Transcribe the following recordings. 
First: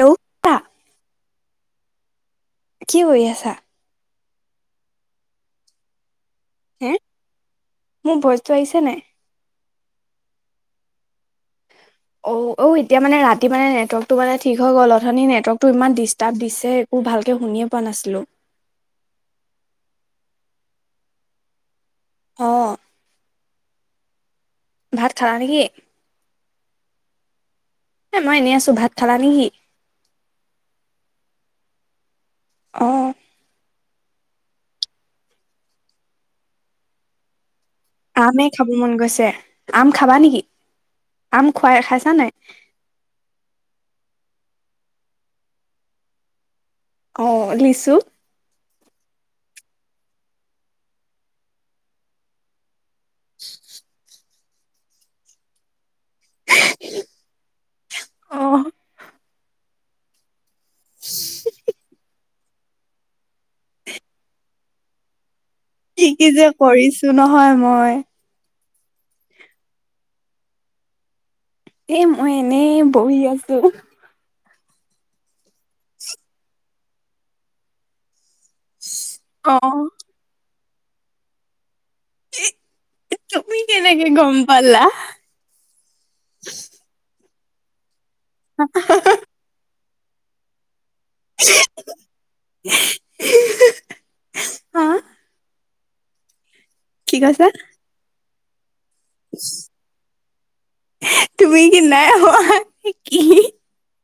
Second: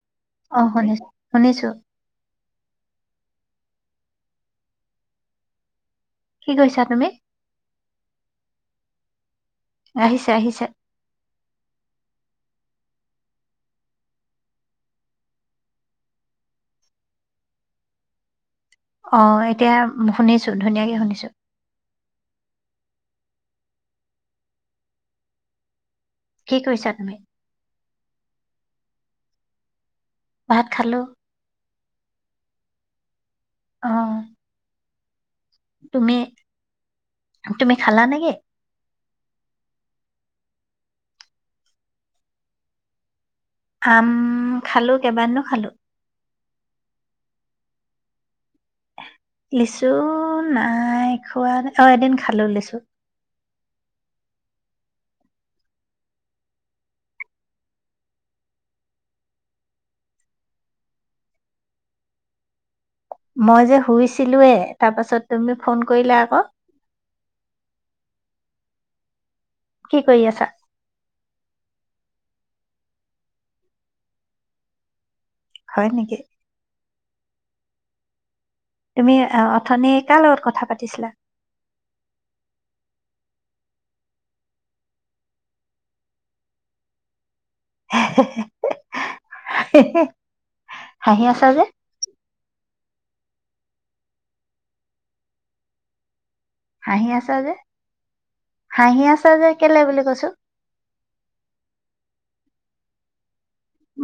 Hello অ শুনিছো শুনিছো কি কৰি আছা কি কৈছা হে তুমি মোৰ ভইচটো আহিছ ছে নে আহিছে আহিছে অ ঔ এতিয়া মানে ৰাতি মানে নেটৱৰ্কটো মানে ঠিক হৈ গ'ল অথনি নেটৱৰ্কটো ইমান ডিষ্টাৰ্ব দিছে একো ভালকে শুনিয়ে পোৱা নাছিলো অ এতিয়া শুনিছো ধুনীয়াকে শুনিছো অ ভাত খালা নেকি কি কৈছা তুমি এ মই এনেই আছো, ভাত খালা নেকি? ভাত খালোঁ অহ অহ তুমি তুমি খালা নেকি আমেই খাব মন গৈছে আম খাবা নেকি আম খুৱাই খাইছা নাই আম খালো কেইবা দিনো খালো অ লিচু লিচু নাই খোৱা নাই অ এদিন খালো লিচু অহ [unintelligible] মই যে শুইছিলোয়ে তাৰপাছত কি কি যে কৰিছোঁ নহয় মই। কি কৰি আছা? এ মই এনেই বহি আছোঁ। হয় নেকি? তুমি অ অ-অথনি কাৰ লগত কথা পাত ছিলা? এ তুমি কেনেকে গম পালা? [unintelligible] [unintelligible] হাঁহি আছা যে? [unintelligible] হা? হাঁহি কি আছা কৈছা যে? হাঁহি আছা যে কেলে বুলি কৈছো তুমি কি নাই হোৱা? এহ কি?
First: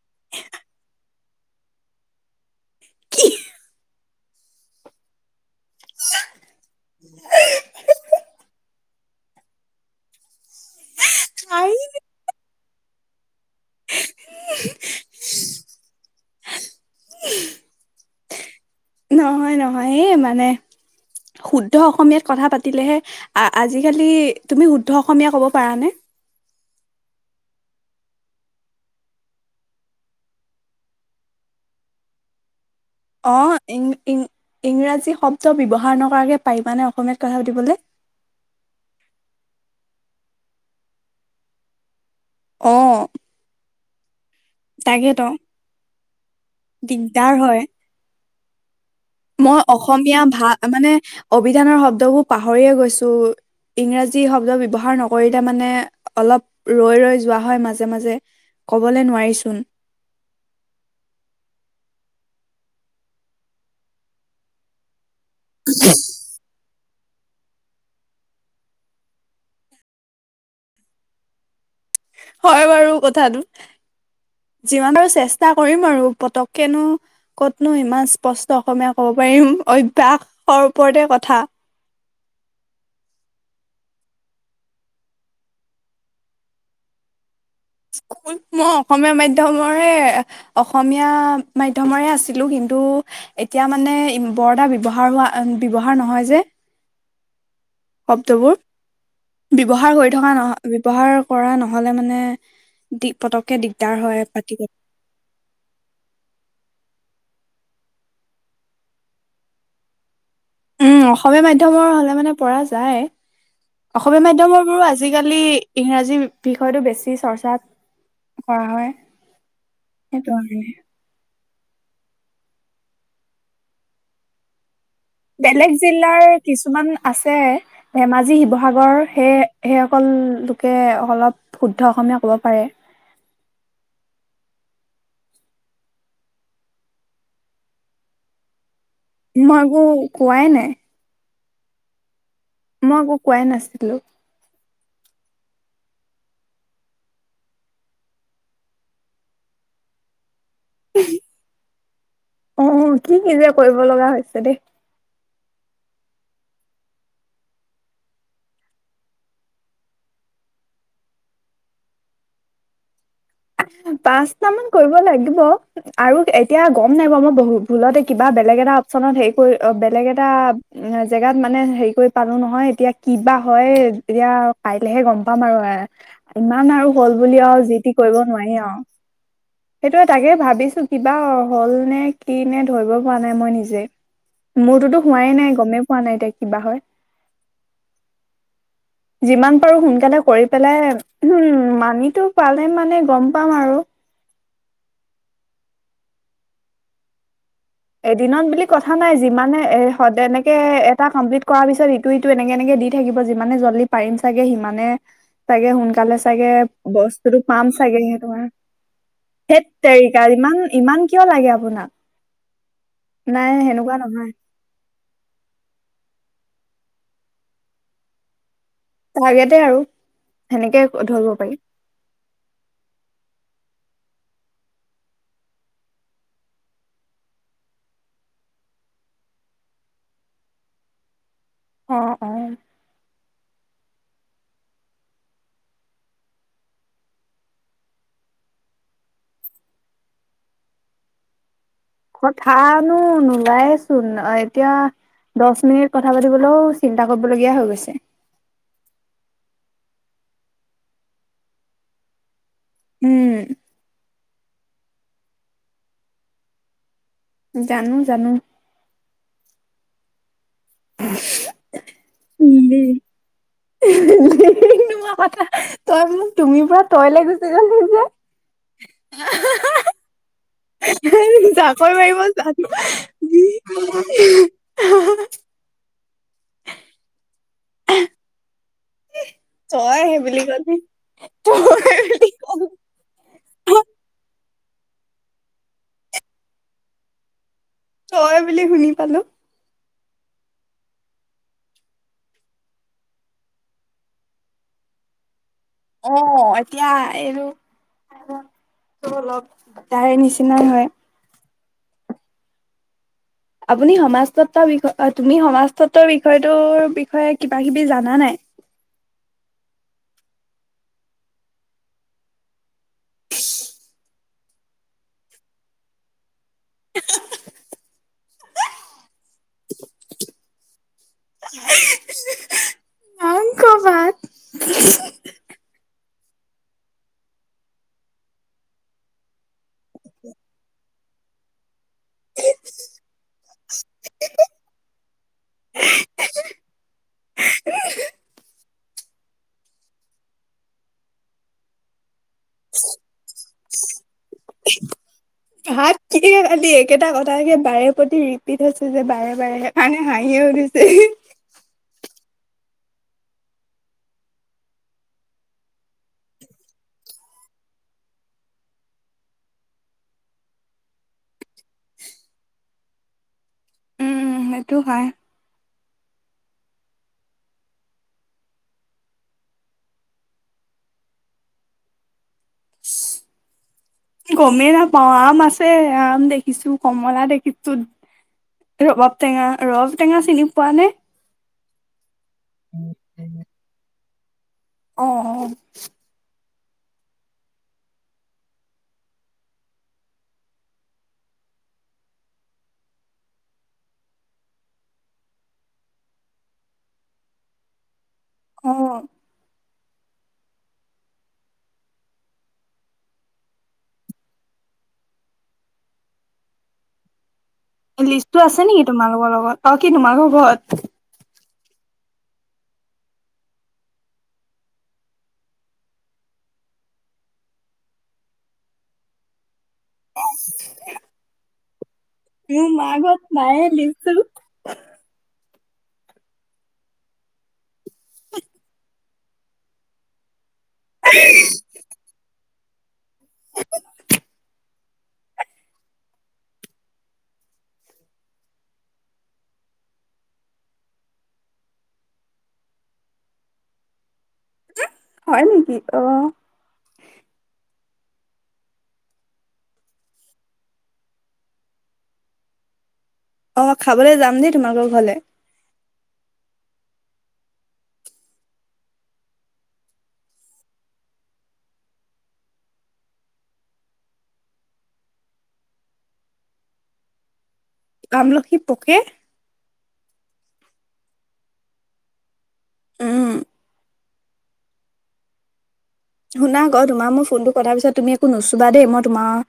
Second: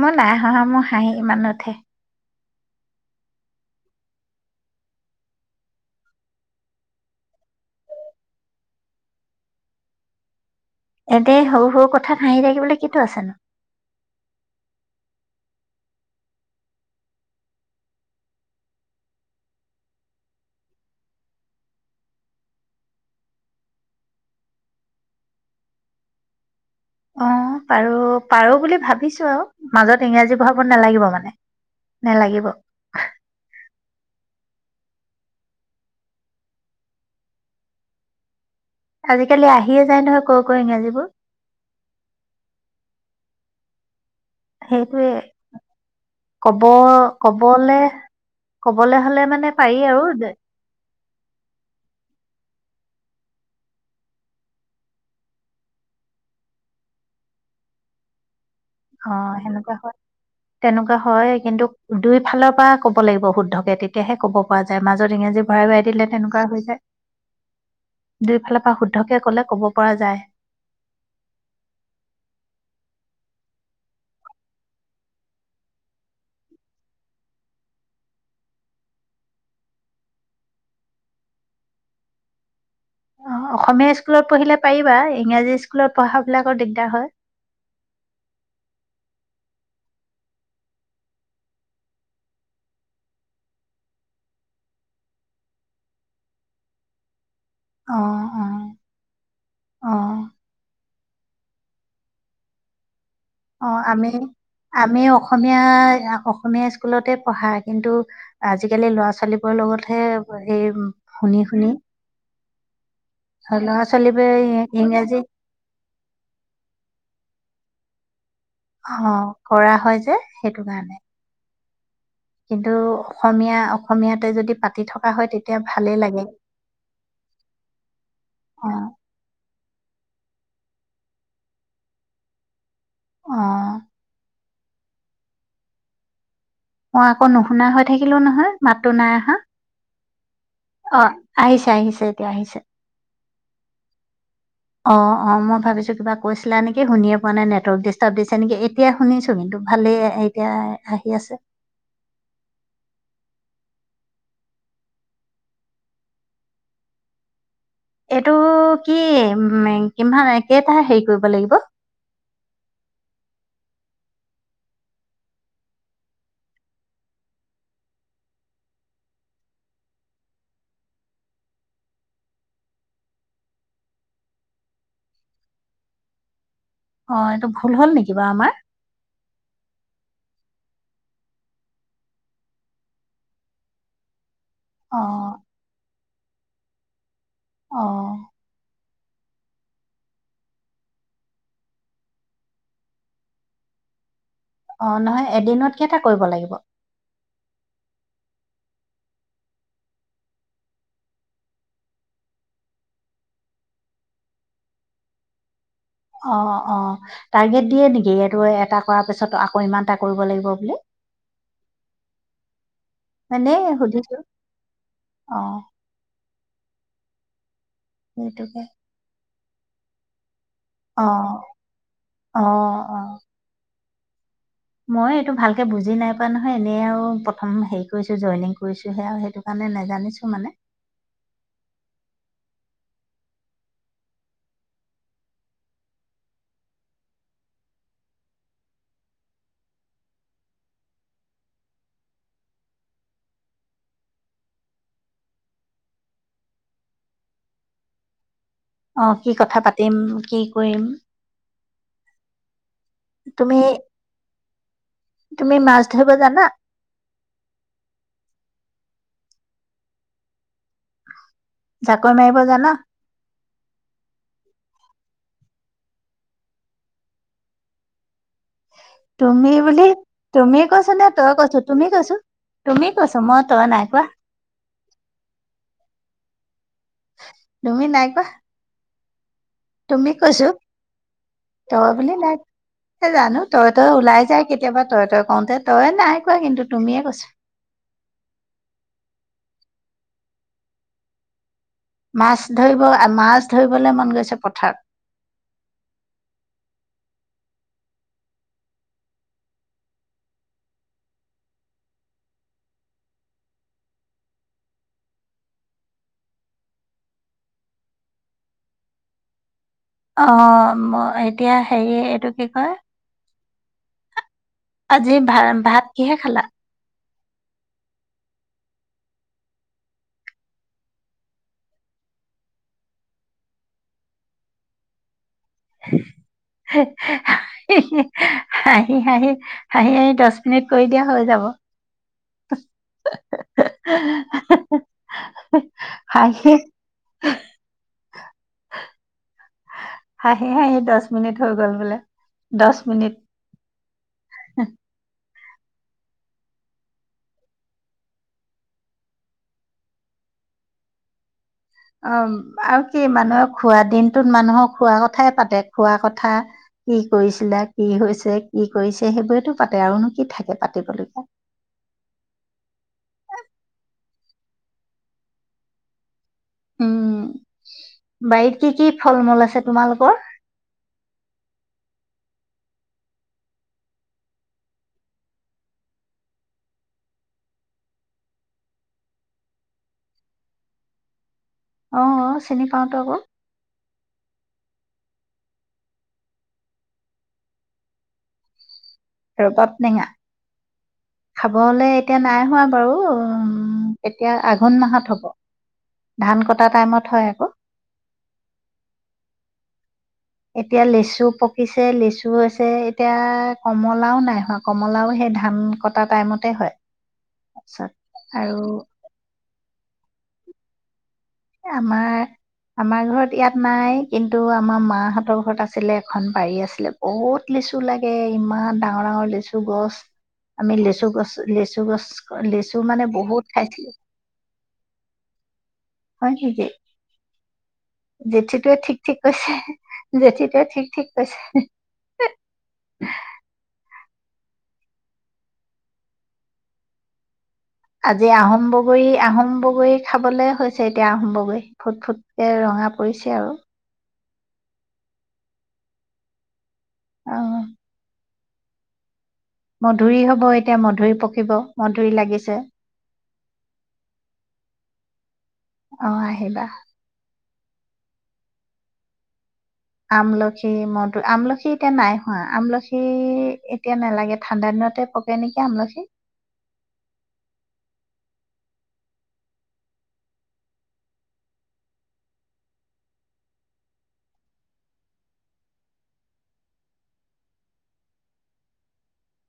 মই নাই হাহা, মোৰ হাঁহি ইমান নুঠে। কি? [unintelligible] হিঃ হিহ ইয়াতে সৰু নাই সৰু কথাত হাঁহি থাকিবলৈ কিটো আছে নো? নহয় -নহয়, এই মানে শুদ্ধ অসমীয়াত কথা পাতিলেহে, আজিকালি তুমি শুদ্ধ অসমীয়া কব পাৰা নে? অ পাৰো, পাৰো বুলি ভাবিছো আও। মাজত ইংৰাজী বহাব নালাগিব মানে নে লাগিব? অ, ইং ইং ইংৰাজী শব্দ ব্যৱহাৰ নকৰাকে পাৰিবানে অসমীয়াত কথা পাতিবলে? আজিকালি আহিয়ে যায় নহয় কৰ, কৰ ইংৰাজীবোৰ। অ। সেইটোৱে। তাকেতো ক'ব, দিগদাৰ হয় ক'বলে কবলে হলে মানে মই পাৰি আৰু অসমীয়া ভা মানে অভিধানৰ শব্দবোৰ পাহৰিয়ে গৈছো। ইংৰাজী শব্দ ব্যৱহাৰ নকৰিলে মানে অলপ ৰৈ ৰৈ যোৱা হয় মাজে মাজে। ক'বলে অ নোৱাৰিচোন সেনেকুৱা হয়। তেনেকুৱা হইয়ে কিন্তু দুই ফালৰ পৰা ক'ব লাগিব শুদ্ধকে তেতিয়াহে ক'ব পৰা যায়, মাজ ত ইংৰাজী ভৰাই ভৰাই দিলে তেনেকুৱা হৈ যায়। দুইফালৰ পৰা শুদ্ধকে ক'লে ক'ব পৰা যায়। হয় বাৰু কথাটো, যিমান বাৰু চেষ্টা কৰিম আৰু পতককেনো ক'তনো সিমান স্পষ্ট অসমীয়া ক'ব পাৰিম অভ্যাসৰ ওপৰতে কথা। অ', অসমীয়া স্কুলত পঢ়িলে পাৰিবা, ইংৰাজী স্কুলত পঢ়াবিলাকৰ দিগদাৰ হয়। স্কুল মই অসমীয়া মাধ্যমৰে অসমীয়া মাধ্যমৰে আছিলোঁ কিন্তু এতিয়া মানে বৰদা ব্যৱহাৰ হোৱা ব্যৱহাৰ নহয় যে। অ অ শব্দবোৰ। অ ব্যৱহাৰ কৰি থকা নহ, ব্যৱহাৰ কৰা নহ'লে মানে দি পতককে অ', দিগদাৰ আমি হয় পাতি আমি অসমীয়া অসমীয়া স্কুলতে পঢ়া কিন্তু আজিকালি ল'ৰা ছোৱালীবোৰৰ লগতহে এই উম, শুনি অসমীয়া শুনি মাধ্যমৰ হ'লে মানে পৰা যায়। ল'ৰা অসমীয়া ছোৱালীবোৰে মাধ্যমৰ বোৰো ইংৰাজী আজিকালি ইংৰাজী বিষয়টো বেছি চৰ্চাত কৰা হয় অ', কৰা হয়, যে, সেইটো কাৰণে। কিন্তু অসমীয়া, অসমীয়াতে যদি পাতি থক বেলেগ জিলাৰ কিছুমান আছে ধেমাজি, অ শিৱসাগৰ সেই, সেইসকল লোকে অলপ শুদ্ধ অসমীয়া ক'ব পাৰে। অ' মই আকৌ নুশুনা হৈ থাকিলো নহয়। মাতো নাই আহা পোৱাই নাই। আহিছে, আহিছে এতিয়া আহিছ মই একো কোৱাই নাছিলো। অ', অ', মই ভাবিছোঁ কিবা কৈছিলা নেকি, শুনিয়ে পোৱা নাই নেটৱৰ্ক ডিষ্টাৰ্ব দিছে নেকি এতিয়া শুনিছো কিন্তু ভালেই‌ এ এতিয়া আহি আছে। অ কি কি যে কৰিব লগা হৈছে দেই। এইটো কি, উ, কিমান কেইটাহ হেৰি কৰিব লাগিব? পাঁচটা মান কৰিব লাগিব আৰু এতিয়া গম নাই বাৰ মই বহ ভুলতে কিবা বেলেগ এটা অপচনত হেৰি কৰি বেলেগ এটা জেগাত মানে হেৰি কৰি পালো নহয় এতিয়া কিবা হয়, এতিয়া কাইলেহে গম পাম আৰু এ ইমান আৰু হ'ল অ', বুলি এইটো আৰু ভুল যি, তি হ'ল নেকি কৰিব বাৰু আমাৰ? নোৱাৰি আ সেইটো তাকে ভাবিছোঁ কিবা হ'ল নে, কি নে ধৰিব পৰা নাই মই নিজে। মোৰটোতো অ', হোৱাই নাই, গমেই পোৱা নাই এতিয়া কিবা হয়। অহ। যিমান পাৰোঁ সোনকালে কৰি পেলাই উম, মানি পালে মানে গম পাম আৰু অ', নহয় এদিনত কেটা এটা কৰিব লাগিব? এদিনত বুলি কথা নাই যিমানে এ সদ এনেকে এটা কমপ্লিট কৰাৰ পিছত ইটো ইটো এনেকে এনেকে দি থাকিব যিমানে জল্দি পাৰিম চাগে সিমানে চাগে সোন কালে চাগে অ', অ', বস্তুতটো টাৰ্গেট পাম দিয়ে চাগে নেকি সি এইটো তোমাৰ, এটা কৰাৰ পিছত আকৌ সেই ইমানটা কৰিব তেৰিকাত লাগিব ইমান ইমান কিয় লাগে আপোনাক? নাই মানে সেনেকুৱা সুধিছো নহয় অহ। সেইটোকে ভাগেতে আৰু সেনেকে ধৰিব অহ, পাৰি অহ, অ'। মই এইটো ভালকৈ বুজি নাই পোৱা নহয় এনেই আৰু প্ৰথম হেৰি কৰিছোঁ জইনিং কৰিছোঁহে আৰু সেইটো কাৰণে নাজানিছোঁ মানে। অহ, অ'। কথানো নোলায়েচোন এতিয়া দহ মিনিট কথা পাতিবলৈও চিন্তা কৰিবলগীয়া হৈ গৈছে। অহ, কি কথা পাতিম? কি কৰিম? উম তুমি তুমি মাছ ধৰিব জানা? জানো, জানো। [inaudible] জাকৈ মাৰিব জানা? তই মোক তুমি পৰা তই ল' গুচি গলি যে। তুমি বুলি তুমি কৈছো নে তই কৈছো তুমি কৈছো জাকৈ তুমি কৈছো মই তই নাই কোৱা মাৰিব জানা? তুমি নাই কোৱা। তই তুমি সেই বুলি কৈছো কলি তই বুলি নাই জানো তই তই ওলাই যাই কেতিয়া কেতিয়াবা তই তই কওঁতে তই নাই কোৱা কিন্তু তুমিয়ে কৈছো। তই বুলি শুনি পালো। মাছ ধৰিব মাছ ধৰিবলৈ মন গৈছে পথাৰত। অ' এতিয়া এই অলপ তাৰে নিচিনাই হয়। আপুনি সমাজ তত্বৰ বিষয় তুমি সমাজ তত্বৰ বিষয়টো বিষয়ে কিবা কিবি জানা নাই? অ' এতিয়া হেৰি এইটো কি কয় [inaudible] আজি ভা ভাত কিহে খালা? মাংস ভাত। হাঁহি হাঁহি হাঁহি হাঁহি দহ মিনিট কৰি দিয়া হৈ যাব। হাঁহি হাঁহি হাঁহি দহ মিনিট হৈ গল বোলে দহ মিনিট। হুম। এই কালি একেটা কথাকে বাৰে প্ৰতি ৰিপিট হৈছো যে বাৰে বাৰে সেইকাৰণে হাঁহিয়ে উঠিছে। অ' আৰু কি মানুহে খোৱা দিনটোত মানুহৰ খোৱা কথাই পাতে খোৱা কথা কি কৰিছিলা, কি হৈছে, কি কৰিছে, সেইবোৰেতো পাতে আৰুনো কি থাকে পাতিবলগীয়া। এইটো হয়। উম বাৰীত কি কি ফল মূল আছে তোমালোকৰ? গমেই নাপাও আম আছে আম দেখিছো কমলা দেখিছো ৰবাব টেঙা ৰবাব টেঙা চিনি পোৱা নে? অ', অ'। চিনি পাওঁটো আকৌ। অহ, অহ। ৰ'বাব টেঙা খাব হ'লে এতিয়া নাই হোৱা বাৰু এতিয়া আঘোণ মাহত হ'ব ধান কটা টাইমত হয় আকৌ। অ'। এতিয়া লেচু পকিছে, লেচু হৈছে এতিয়া কমলাও নাই হোৱা কমলাও সেই ধান কটা টাইমতে হয়। তাৰপিছত লিষ্টটো আৰু আছে নেকি তোমালোকৰ লগত অ', কি তোমালোকৰ ঘৰত আমাৰ, আমাৰ ঘৰত ইয়াত নাই কিন্তু আমাৰ মাহঁতৰ ঘৰত আছিলে এখন বাৰী আছিলে বহুত লিচু লাগে ইমান ডাঙৰ, ডাঙৰ লিচু গছ। আমি লেচু গছ, লিচু গছ মোৰ লেচু মাৰ মানে ঘৰত বহুত নাইয়ে খাইছিলো লিচু। হয় ঠিকেই জেঠীটোৱে ঠিক, ঠিক কৈছে জেঠী কে ঠিক, ঠিক কৈছে। [inaudible] আজি আহোম বগৰী, আহোম বগৰী খাবলৈ হৈছে এতিয়া আহোম বগৰী ফুট ফুটকে ৰঙা পৰিছে আৰু। হয় নেকি, অহ। অহ। মধুৰি হ'ব এতিয়া মধুৰি পকিব, মধুৰি লাগিছে। অ', মই খাবলে যাম দেই তোমালোকৰ ঘৰলে। অ', আহিবা। আমলখি মদুৰ, আমলখি এতিয়া নাই হোৱা আমলখি এতিয়া নালাগে ঠাণ্ডা দিনতে পকে নেকি আমলখি। আমলখি পোকে। উম। শুনা আকৌ তোমাৰ মোৰ ফোনটো কটাৰ পিছত তুমি একো নুচুবা দেই, মই তোমাৰ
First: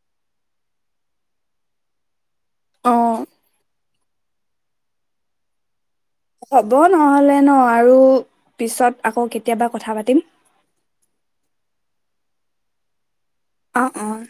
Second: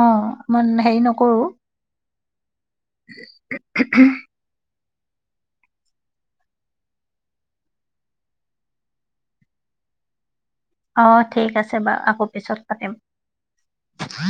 অ', মই হেৰি নকৰোঁ। অ'। হ'ব নহ'লে ন' আৰু পিছত আকৌ কেতিয়াবা কথা পাতিম। অ', ঠিক আছে বাৰু আকৌ পিছত পাতিম। অ', অ'।